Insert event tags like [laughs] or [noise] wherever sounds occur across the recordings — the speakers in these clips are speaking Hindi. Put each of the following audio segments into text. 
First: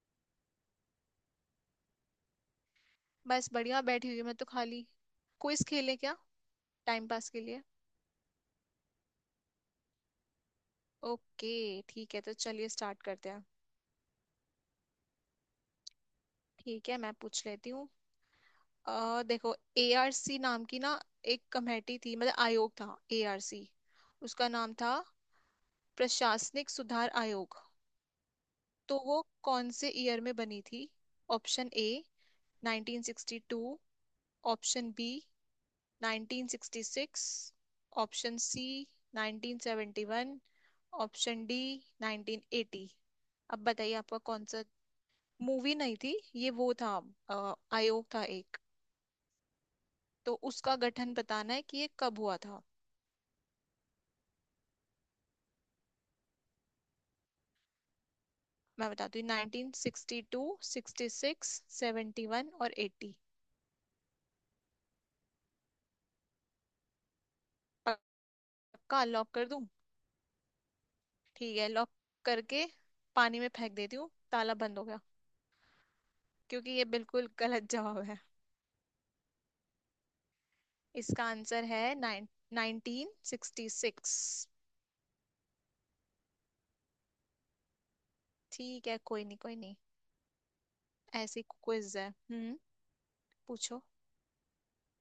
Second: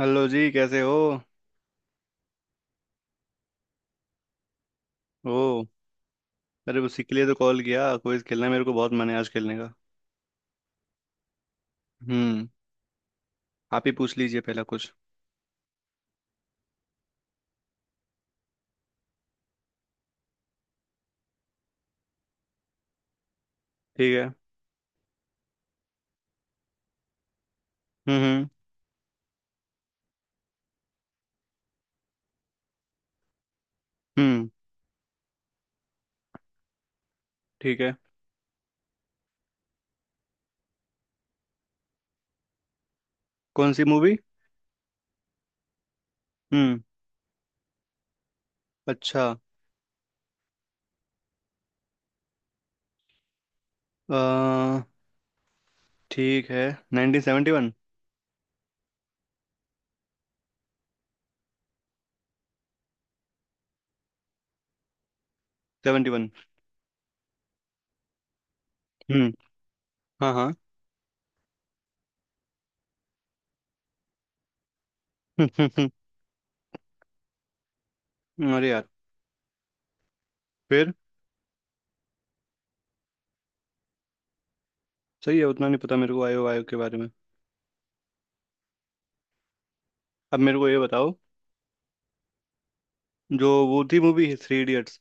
हेलो जी, कैसे हो। बस बढ़िया बैठी हुई हूँ मैं तो खाली। ओ, क्विज खेलें क्या? अरे उसी टाइम के लिए पास तो के लिए। कॉल किया, क्विज खेलना है, मेरे को बहुत मन है आज खेलने का। ओके ठीक है, तो हम्म। चलिए स्टार्ट करते हैं। आप ही पूछ लीजिए पहला कुछ। ठीक है मैं पूछ लेती हूँ। देखो एआरसी नाम की ना, एक कमेटी थी मतलब आयोग था एआरसी। ठीक है। उसका नाम था प्रशासनिक सुधार आयोग। हम्म। हम्म। तो वो कौन से ईयर में बनी थी? ऑप्शन ए 1962, हम्म, ऑप्शन बी 1966, ठीक है। Option C 1971, option D 1980। अब कौन सी बताइए मूवी। आपका कौन सा। मूवी नहीं थी ये, वो हम्म। था। आयोग था एक। अच्छा। तो उसका गठन बताना है कि ये कब हुआ था। अ, ठीक है। 1971। मैं बताती हूँ 1962, 66, 71 और 80। 71। पक्का लॉक हम्म। कर दूं? हाँ हाँ। ठीक है लॉक करके पानी में फेंक देती हूँ, ताला बंद हो गया। [laughs] क्योंकि ये बिल्कुल गलत जवाब है। अरे यार, फिर इसका आंसर है नाइन 1966। सही है, उतना नहीं पता मेरे को आयो आयो के बारे में। ठीक है कोई नहीं कोई नहीं। अब मेरे को ये बताओ, ऐसी क्विज है। हम्म, जो वो पूछो। थी मूवी थ्री इडियट्स,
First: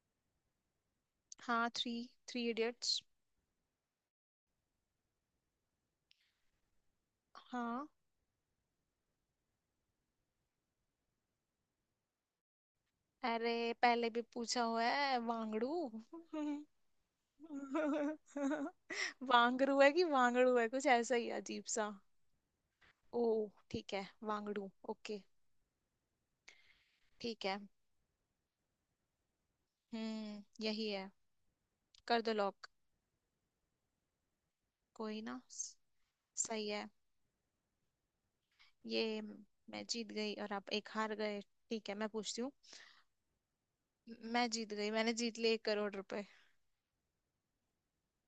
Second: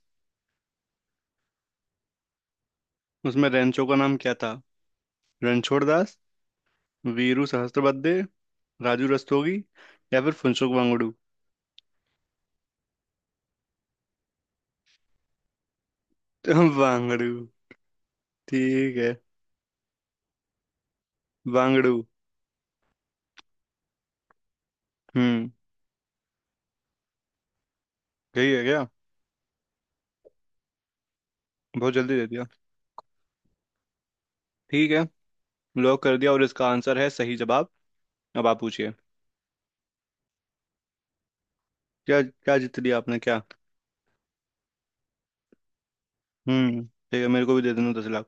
हाँ थ्री, थ्री इडियट्स। उसमें रेंचो का नाम क्या था। रणछोड़ दास, वीरू हाँ सहस्त्रबुद्धे, राजू रस्तोगी, या फिर फुनसुक वांगड़ू। अरे पहले भी पूछा हुआ है वांगड़ू। वांगड़ू। [laughs] [laughs] ठीक है, वांगड़ू है कि वांगड़ू है, कुछ ऐसा ही अजीब सा। वांगड़ू। ओ ठीक है वांगड़ू ओके। हम्म। ठीक है। यही है क्या। यही है। बहुत जल्दी कर दे दो दिया। लॉक। ठीक है, कोई ना। लॉक कर दिया, और इसका सही है आंसर है सही जवाब। अब आप पूछिए। ये। मैं जीत गई और आप एक हार गए। ठीक है मैं क्या पूछती हूँ। क्या जीत लिया आपने, क्या। मैं जीत गई, मैंने जीत लिए 1 करोड़ रुपए। हम्म। ठीक है, मेरे को भी दे देना 10 लाख।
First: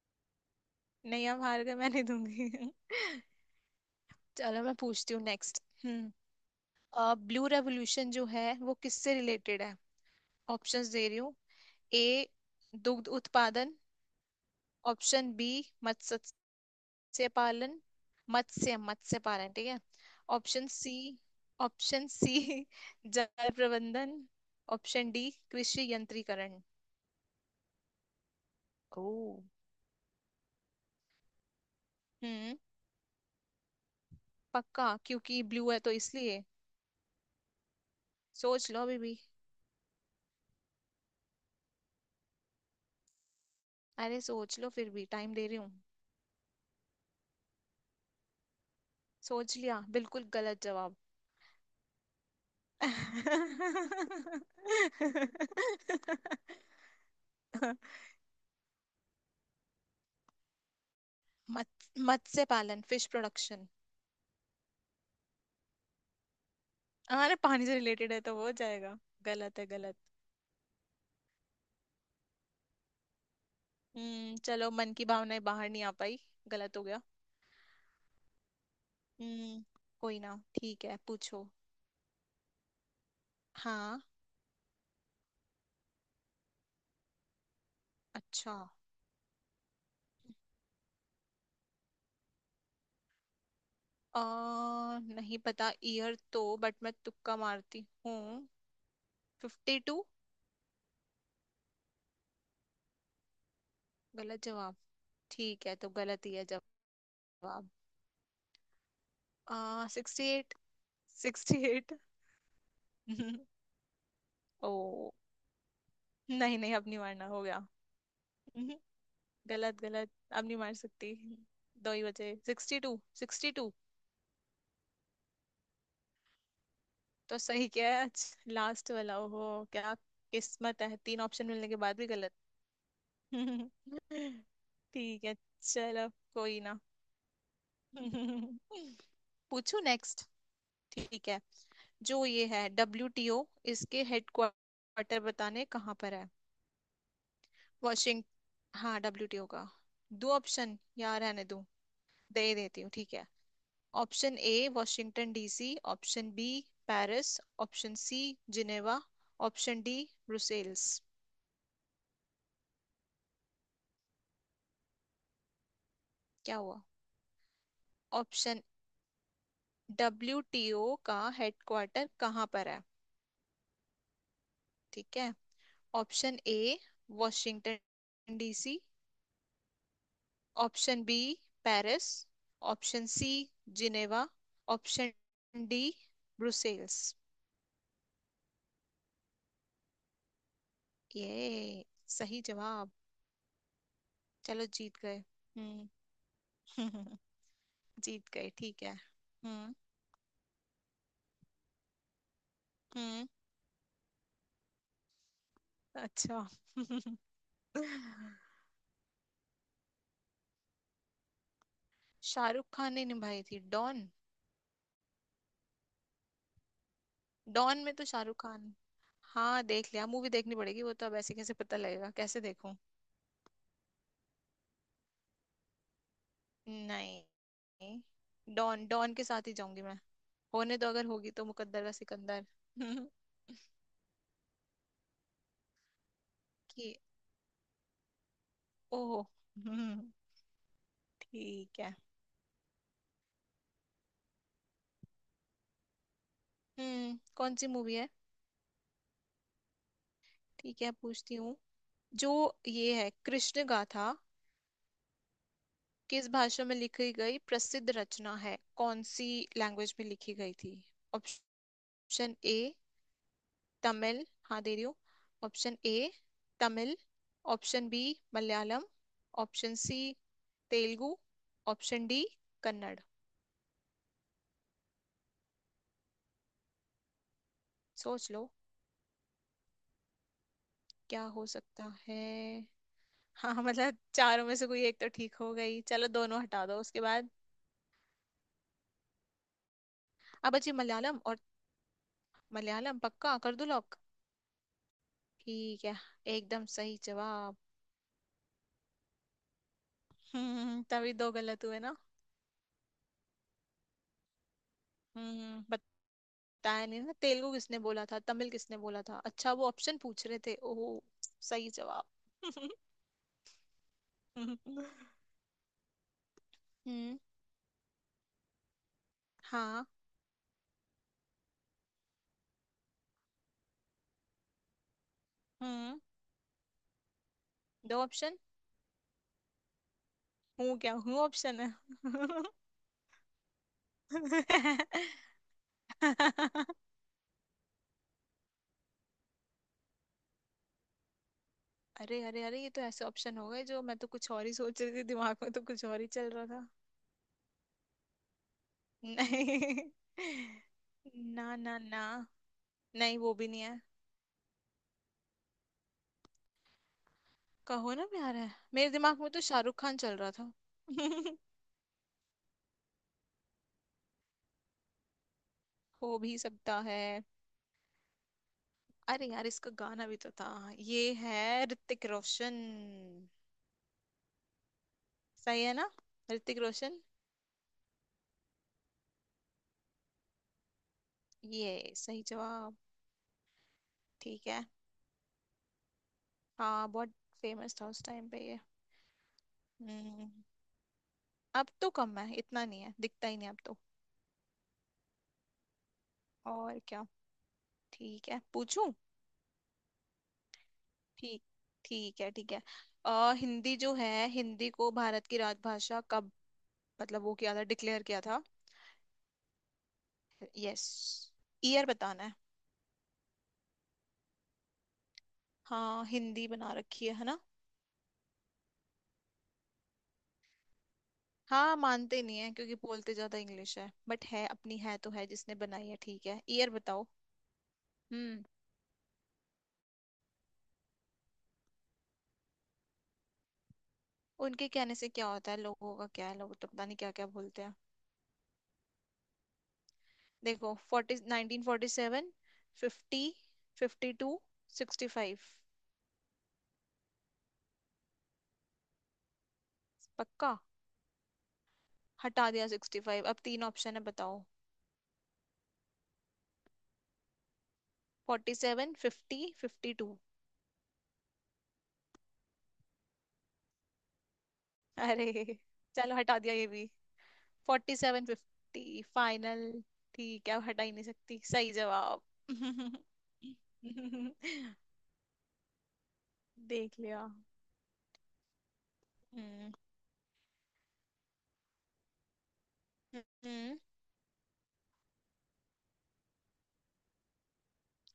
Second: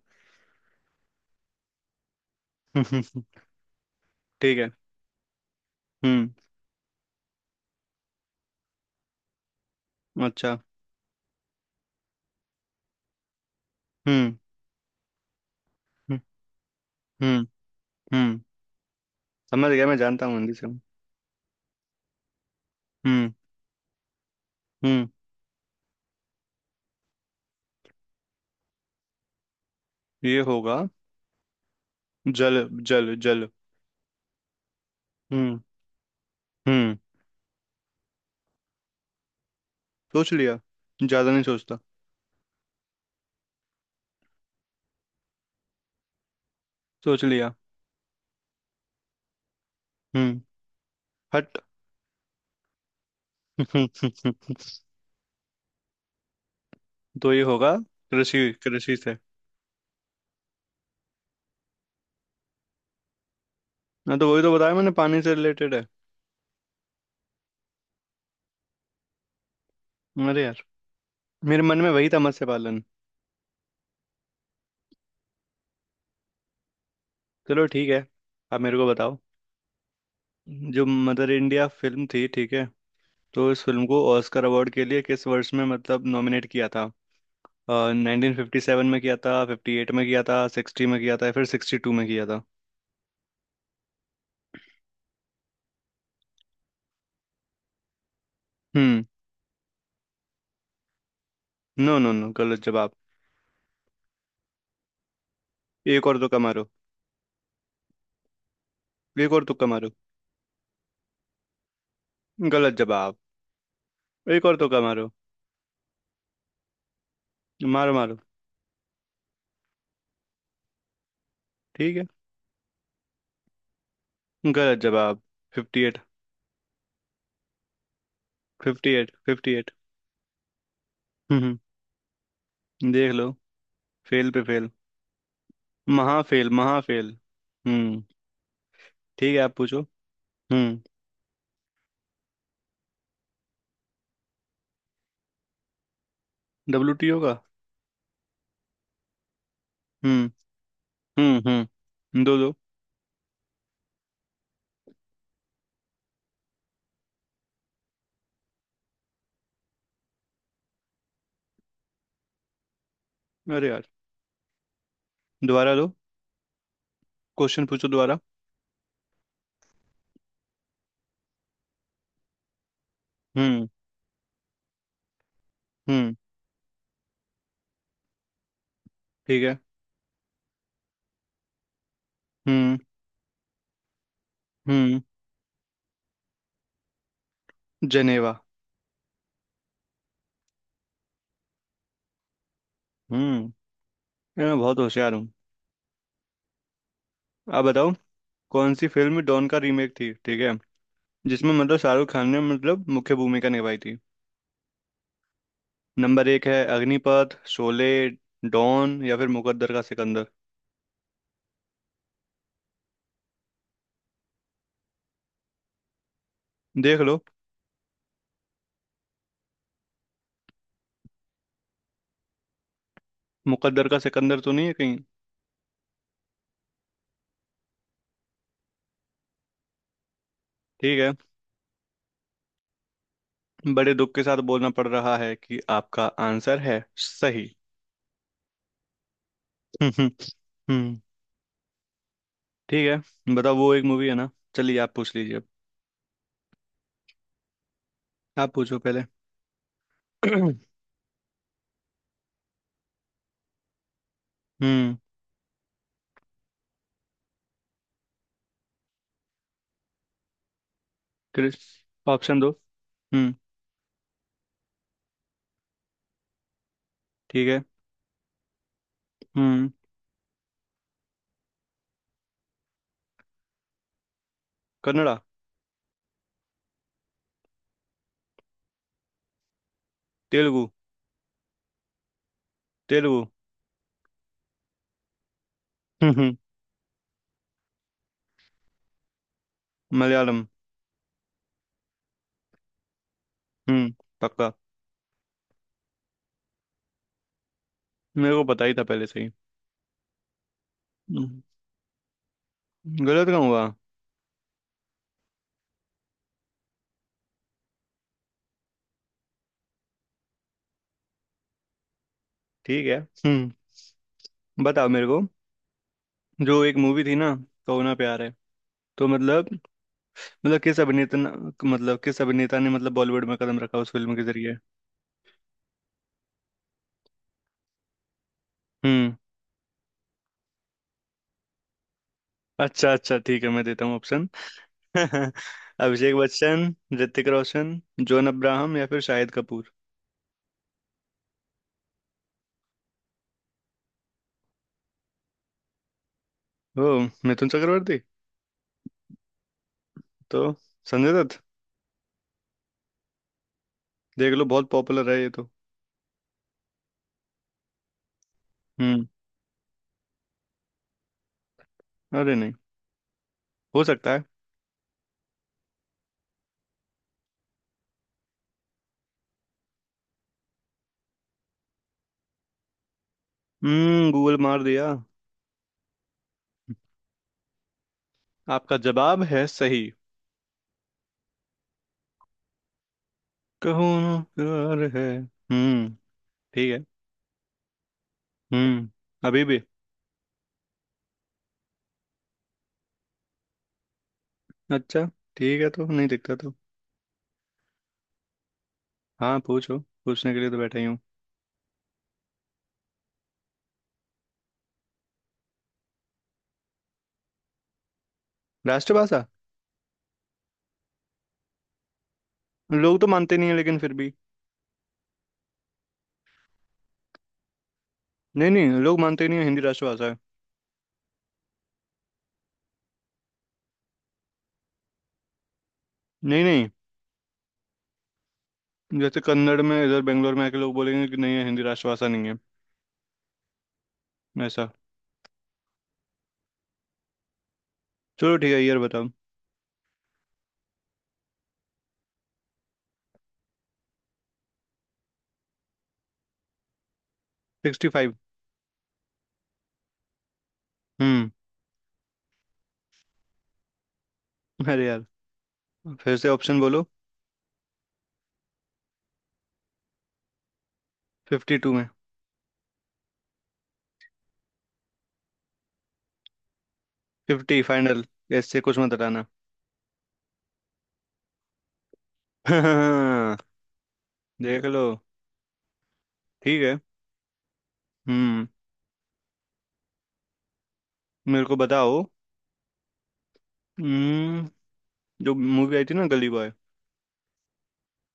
नहीं आप हार गए, मैं नहीं दूंगी। [laughs] [laughs] ठीक चलो है। मैं पूछती हूँ नेक्स्ट। हम्म, हम्म। ब्लू रेवोल्यूशन जो है वो किससे रिलेटेड है? अच्छा। ऑप्शंस दे रही हूँ। ए दुग्ध उत्पादन, हम्म। ऑप्शन बी मत्स्य हम्म। हम्म। पालन। हम्म, मत्स्य मत्स्य पालन, ठीक समझ है। गया, मैं जानता हूँ हिंदी से। ऑप्शन सी, ऑप्शन सी [laughs] हम्म। जल प्रबंधन, हम्म। ऑप्शन डी कृषि यंत्रीकरण। ओ ये होगा, जल। हम्म, जल जल। पक्का? क्योंकि हम्म। ब्लू है तो इसलिए। हम्म। सोच लो अभी भी। सोच लिया, ज्यादा नहीं सोचता। अरे सोच लो, फिर भी टाइम दे रही हूँ। सोच लिया। सोच लिया? बिल्कुल हम्म। गलत जवाब। हट। [laughs] तो [laughs] ये होगा कृषि, कृषि से। मत मत्स्य पालन फिश प्रोडक्शन। ना, तो वही तो बताया मैंने, पानी से रिलेटेड है। अरे पानी से रिलेटेड है तो हो जाएगा? गलत है गलत। अरे यार, मेरे मन में वही था, मत्स्य पालन। चलो, मन की भावनाएं बाहर नहीं आ पाई, गलत हो गया। चलो ठीक है, आप मेरे को बताओ। हम्म कोई ना जो ठीक है मदर पूछो। इंडिया फिल्म थी, ठीक है, तो इस फिल्म को हाँ ऑस्कर अवार्ड के लिए किस वर्ष में मतलब नॉमिनेट किया था। नाइनटीन अच्छा। फिफ्टी सेवन में किया था, 1958 में किया था, 1960 में किया था, या फिर 1962 में किया था। अ नहीं पता ईयर तो, बट मैं तुक्का मारती हूँ। हम्म। Fifty two. No no no, गलत जवाब। गलत जवाब? ठीक है, तो एक और गलत ही तुक्का है मारो। जवाब। एक और आ तुक्का मारो। Sixty eight, sixty eight. गलत जवाब। [laughs] एक और ओ तुक्का मारो। नहीं नहीं, अब नहीं मारना, हो गया। मारो मारो। हम्म, गलत गलत, अब नहीं मार सकती। दो ठीक है। ही बचे सिक्सटी टू, सिक्सटी टू। गलत जवाब। 58। तो सही क्या है आज, लास्ट 58 वाला? ओहो 58। क्या। किस्मत है, तीन ऑप्शन हम्म। मिलने के बाद भी गलत। देख लो। [laughs] फेल पे फेल। ठीक है चलो महाफेल कोई ना। महाफेल। हम्म। [laughs] ठीक है, आप पूछू पूछो। नेक्स्ट। हम्म। ठीक है, जो ये है डब्ल्यू टी ओ, इसके हेडक्वार्टर बताने कहाँ पर है? डब्ल्यू टी ओ का। वाशिंग हाँ डब्ल्यू टी ओ का। हम्म। दो ऑप्शन या हम्म। रहने दूं? हम्म, दो दे दो। ही देती हूँ ठीक है। Option A Washington DC, option B Paris, option C Geneva, option D Brussels. अरे यार, दोबारा दो, क्या हुआ? क्वेश्चन पूछो दोबारा। ऑप्शन, डब्ल्यूटीओ का हेडक्वार्टर कहाँ पर है? हम्म। ठीक है। हम्म। ऑप्शन ए वॉशिंगटन डीसी, ठीक है। ऑप्शन बी पेरिस, हम्म। ऑप्शन सी जिनेवा, हम्म। Option D Brussels. जनेवा। ये सही जवाब। हम्म, यार मैं चलो बहुत जीत होशियार गए। हूँ। हम्म, आप बताओ, [laughs] जीत गए कौन ठीक सी है। फिल्म डॉन का हम्म। रीमेक थी, ठीक है, जिसमें मतलब शाहरुख खान ने मतलब मुख्य हम्म भूमिका निभाई थी। नंबर अच्छा। एक है, [laughs] अग्निपथ, शोले, डॉन, या फिर मुकद्दर का सिकंदर। शाहरुख खान ने निभाई थी डॉन। देख लो। डॉन में तो शाहरुख खान। हाँ देख लिया, मूवी देखनी पड़ेगी वो तो, अब ऐसे कैसे पता लगेगा, कैसे देखूं। मुकद्दर का सिकंदर तो नहीं है कहीं। नहीं। डॉन डॉन के साथ ही जाऊंगी मैं। होने तो, ठीक अगर है। होगी तो मुकद्दर का सिकंदर। [laughs] बड़े दुख के साथ बोलना पड़ रहा है कि आपका आंसर है कि सही। ओह। [laughs] हम्म। हम्म, हम्म, ठीक है। ठीक है, बताओ, वो एक मूवी है ना। चलिए आप पूछ लीजिए अब। कौन सी मूवी है? आप पूछो पहले। [clears throat] ठीक है पूछती हूँ। जो ये है कृष्ण गाथा, हम्म। किस भाषा में लिखी गई प्रसिद्ध रचना है, कौन सी लैंग्वेज में लिखी गई थी? क्रिस। ऑप्शन ऑप्शन दो। ए हम्म। तमिल, हाँ दे रही हूँ। ऑप्शन ए तमिल, ठीक है। ऑप्शन बी मलयालम, हम्म। Option C Telugu, option D Kannada. Kannada. सोच लो तेलुगु। क्या हो सकता है। तेलुगु। हाँ मतलब चारों में से कोई एक तो ठीक हो गई, चलो हम्म। दोनों हटा दो उसके बाद। मलयालम। अब बची मलयालम और, मलयालम पक्का कर दो हम्म। लॉक। पक्का। ठीक है, एकदम सही जवाब। मेरे को पता ही था पहले से ही। तभी दो हम्म, गलत हुए ना। गलत कहाँ हुआ। हम्म बताया नहीं ना, तेलुगु किसने बोला था, तमिल किसने बोला था, अच्छा वो ऑप्शन पूछ रहे थे। ओह सही जवाब। [laughs] ठीक है। हम्म। हम्म। बताओ मेरे को, जो एक मूवी थी ना, कहो ना प्यार है, तो मतलब, हाँ। मतलब किस अभिनेता ने- मतलब किस अभिनेता ने मतलब बॉलीवुड में कदम रखा उस फिल्म के जरिए। हम्म दो ऑप्शन। हम्म। हूँ क्या हूँ ऑप्शन है? अच्छा अच्छा, ठीक है, मैं देता हूँ ऑप्शन। [laughs] [laughs] अभिषेक बच्चन, ऋतिक रोशन, जॉन अब्राहम, या फिर शाहिद कपूर। अरे अरे अरे, ये तो ऐसे ऑप्शन हो गए, जो मैं तो कुछ और ही सोच रही थी, दिमाग में तो कुछ और ही चल रहा था। ओ, मिथुन चक्रवर्ती। नहीं। तो संजय [laughs] दत्त। ना ना ना। नहीं वो भी नहीं है। देख लो, बहुत पॉपुलर है ये तो। कहो ना प्यार है, मेरे हम्म। दिमाग में तो शाहरुख खान चल रहा था। [laughs] अरे नहीं, हो सकता है। हो भी सकता है। अरे यार इसका गाना भी तो था। ये है ऋतिक रोशन। हम्म, गूगल मार दिया। सही है ना? ऋतिक रोशन। आपका जवाब है सही। ये सही जवाब। कहो ना ठीक है। प्यार है। हम्म। ठीक है। हाँ बहुत फेमस था उस टाइम पे ये। हम्म, अभी भी। हम्म अब तो कम है, इतना नहीं है, दिखता ही नहीं अब तो। अच्छा। ठीक है, तो नहीं दिखता तो। और क्या। ठीक है पूछूं। हाँ पूछो, पूछने के लिए तो बैठा ही हूँ। ठीक ठीक है ठीक है। हिंदी जो है, हिंदी को भारत की राजभाषा कब मतलब वो किया था, डिक्लेयर किया था? राष्ट्रभाषा। यस ईयर बताना है। लोग तो मानते नहीं है, लेकिन फिर भी। हाँ हिंदी बना रखी है ना। नहीं नहीं, लोग मानते नहीं है हिंदी राष्ट्रभाषा है। हाँ मानते नहीं है, क्योंकि बोलते ज्यादा इंग्लिश है, बट है, अपनी है तो है, जिसने बनाई है। ठीक है नहीं नहीं, ईयर बताओ। हम्म, जैसे कन्नड़ में इधर बेंगलोर में आके लोग बोलेंगे कि नहीं है, हिंदी राष्ट्रभाषा नहीं है, उनके ऐसा। कहने से क्या होता है, लोगों का क्या है, लोग तो पता नहीं क्या क्या बोलते हैं। चलो ठीक है यार, बताओ। देखो forty nineteen forty seven, fifty, fifty two, sixty five. 1965। पक्का? हम्म। हटा दिया सिक्सटी फाइव, अब तीन ऑप्शन है बताओ। अरे यार, फिर से ऑप्शन बोलो। Forty seven fifty fifty to. 1952 में। अरे चलो हटा दिया ये भी। 1950 फोर्टी फाइनल। सेवन ऐसे कुछ मत फिफ्टी हटाना। फाइनल। ठीक है अब हटा ही नहीं सकती। सही जवाब। [laughs] हाँ, देख [laughs] लो। ठीक है। देख लिया। हम्म। हम्म। मेरे को बताओ। हम्म, हम्म। जो मूवी आई थी ना, गली बॉय,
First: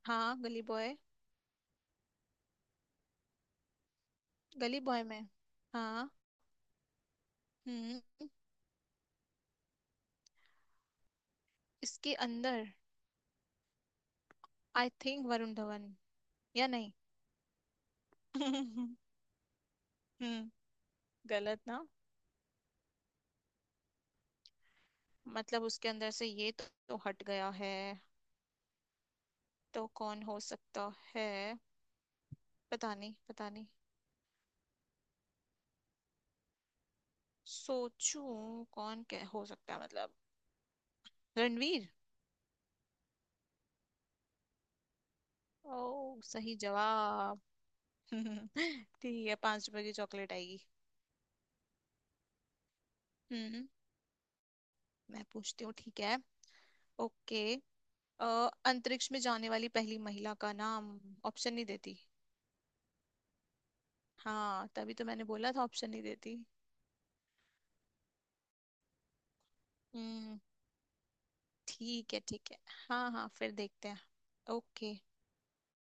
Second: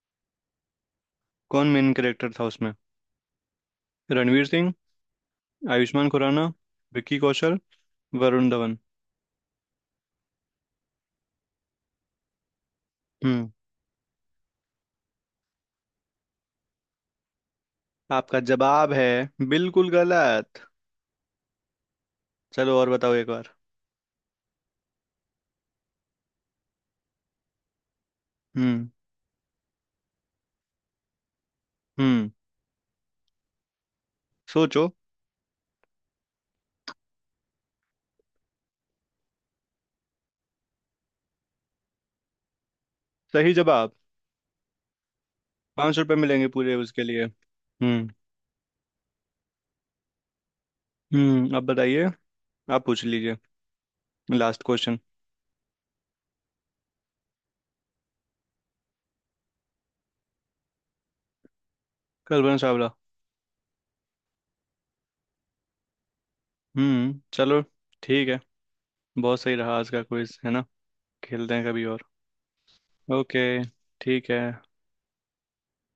हाँ गली बॉय। कौन मेन कैरेक्टर था उसमें। रणवीर सिंह, गली बॉय में आयुष्मान हाँ। खुराना, विक्की कौशल, हम्म वरुण धवन। इसके अंदर hmm. I think Varun Dhawan, या नहीं? आपका [laughs] जवाब हम्म है बिल्कुल गलत। गलत ना। चलो और बताओ एक बार। मतलब उसके अंदर से ये तो हट गया है, हम्म। तो कौन हो सकता है? हम्म। पता नहीं पता नहीं। सोचो। सोचूं कौन क्या हो सकता है, मतलब रणवीर। सही जवाब। 5 रुपए ओ मिलेंगे सही पूरे उसके लिए। जवाब। हम्म। [laughs] ठीक है, 5 रुपए की चॉकलेट आएगी। हम्म, अब बताइए, आप पूछ लीजिए हम्म लास्ट क्वेश्चन। मैं पूछती हूँ ठीक है। ओके अ, अंतरिक्ष में जाने वाली पहली महिला का नाम, ऑप्शन नहीं देती। कल्पना चावला। हाँ तभी तो मैंने बोला था ऑप्शन नहीं देती। हम्म, चलो ठीक है। बहुत सही रहा आज का क्विज, हम्म है ना। खेलते हैं कभी और। ठीक है ठीक है। हाँ हाँ ओके फिर देखते हैं। ठीक है। ओके।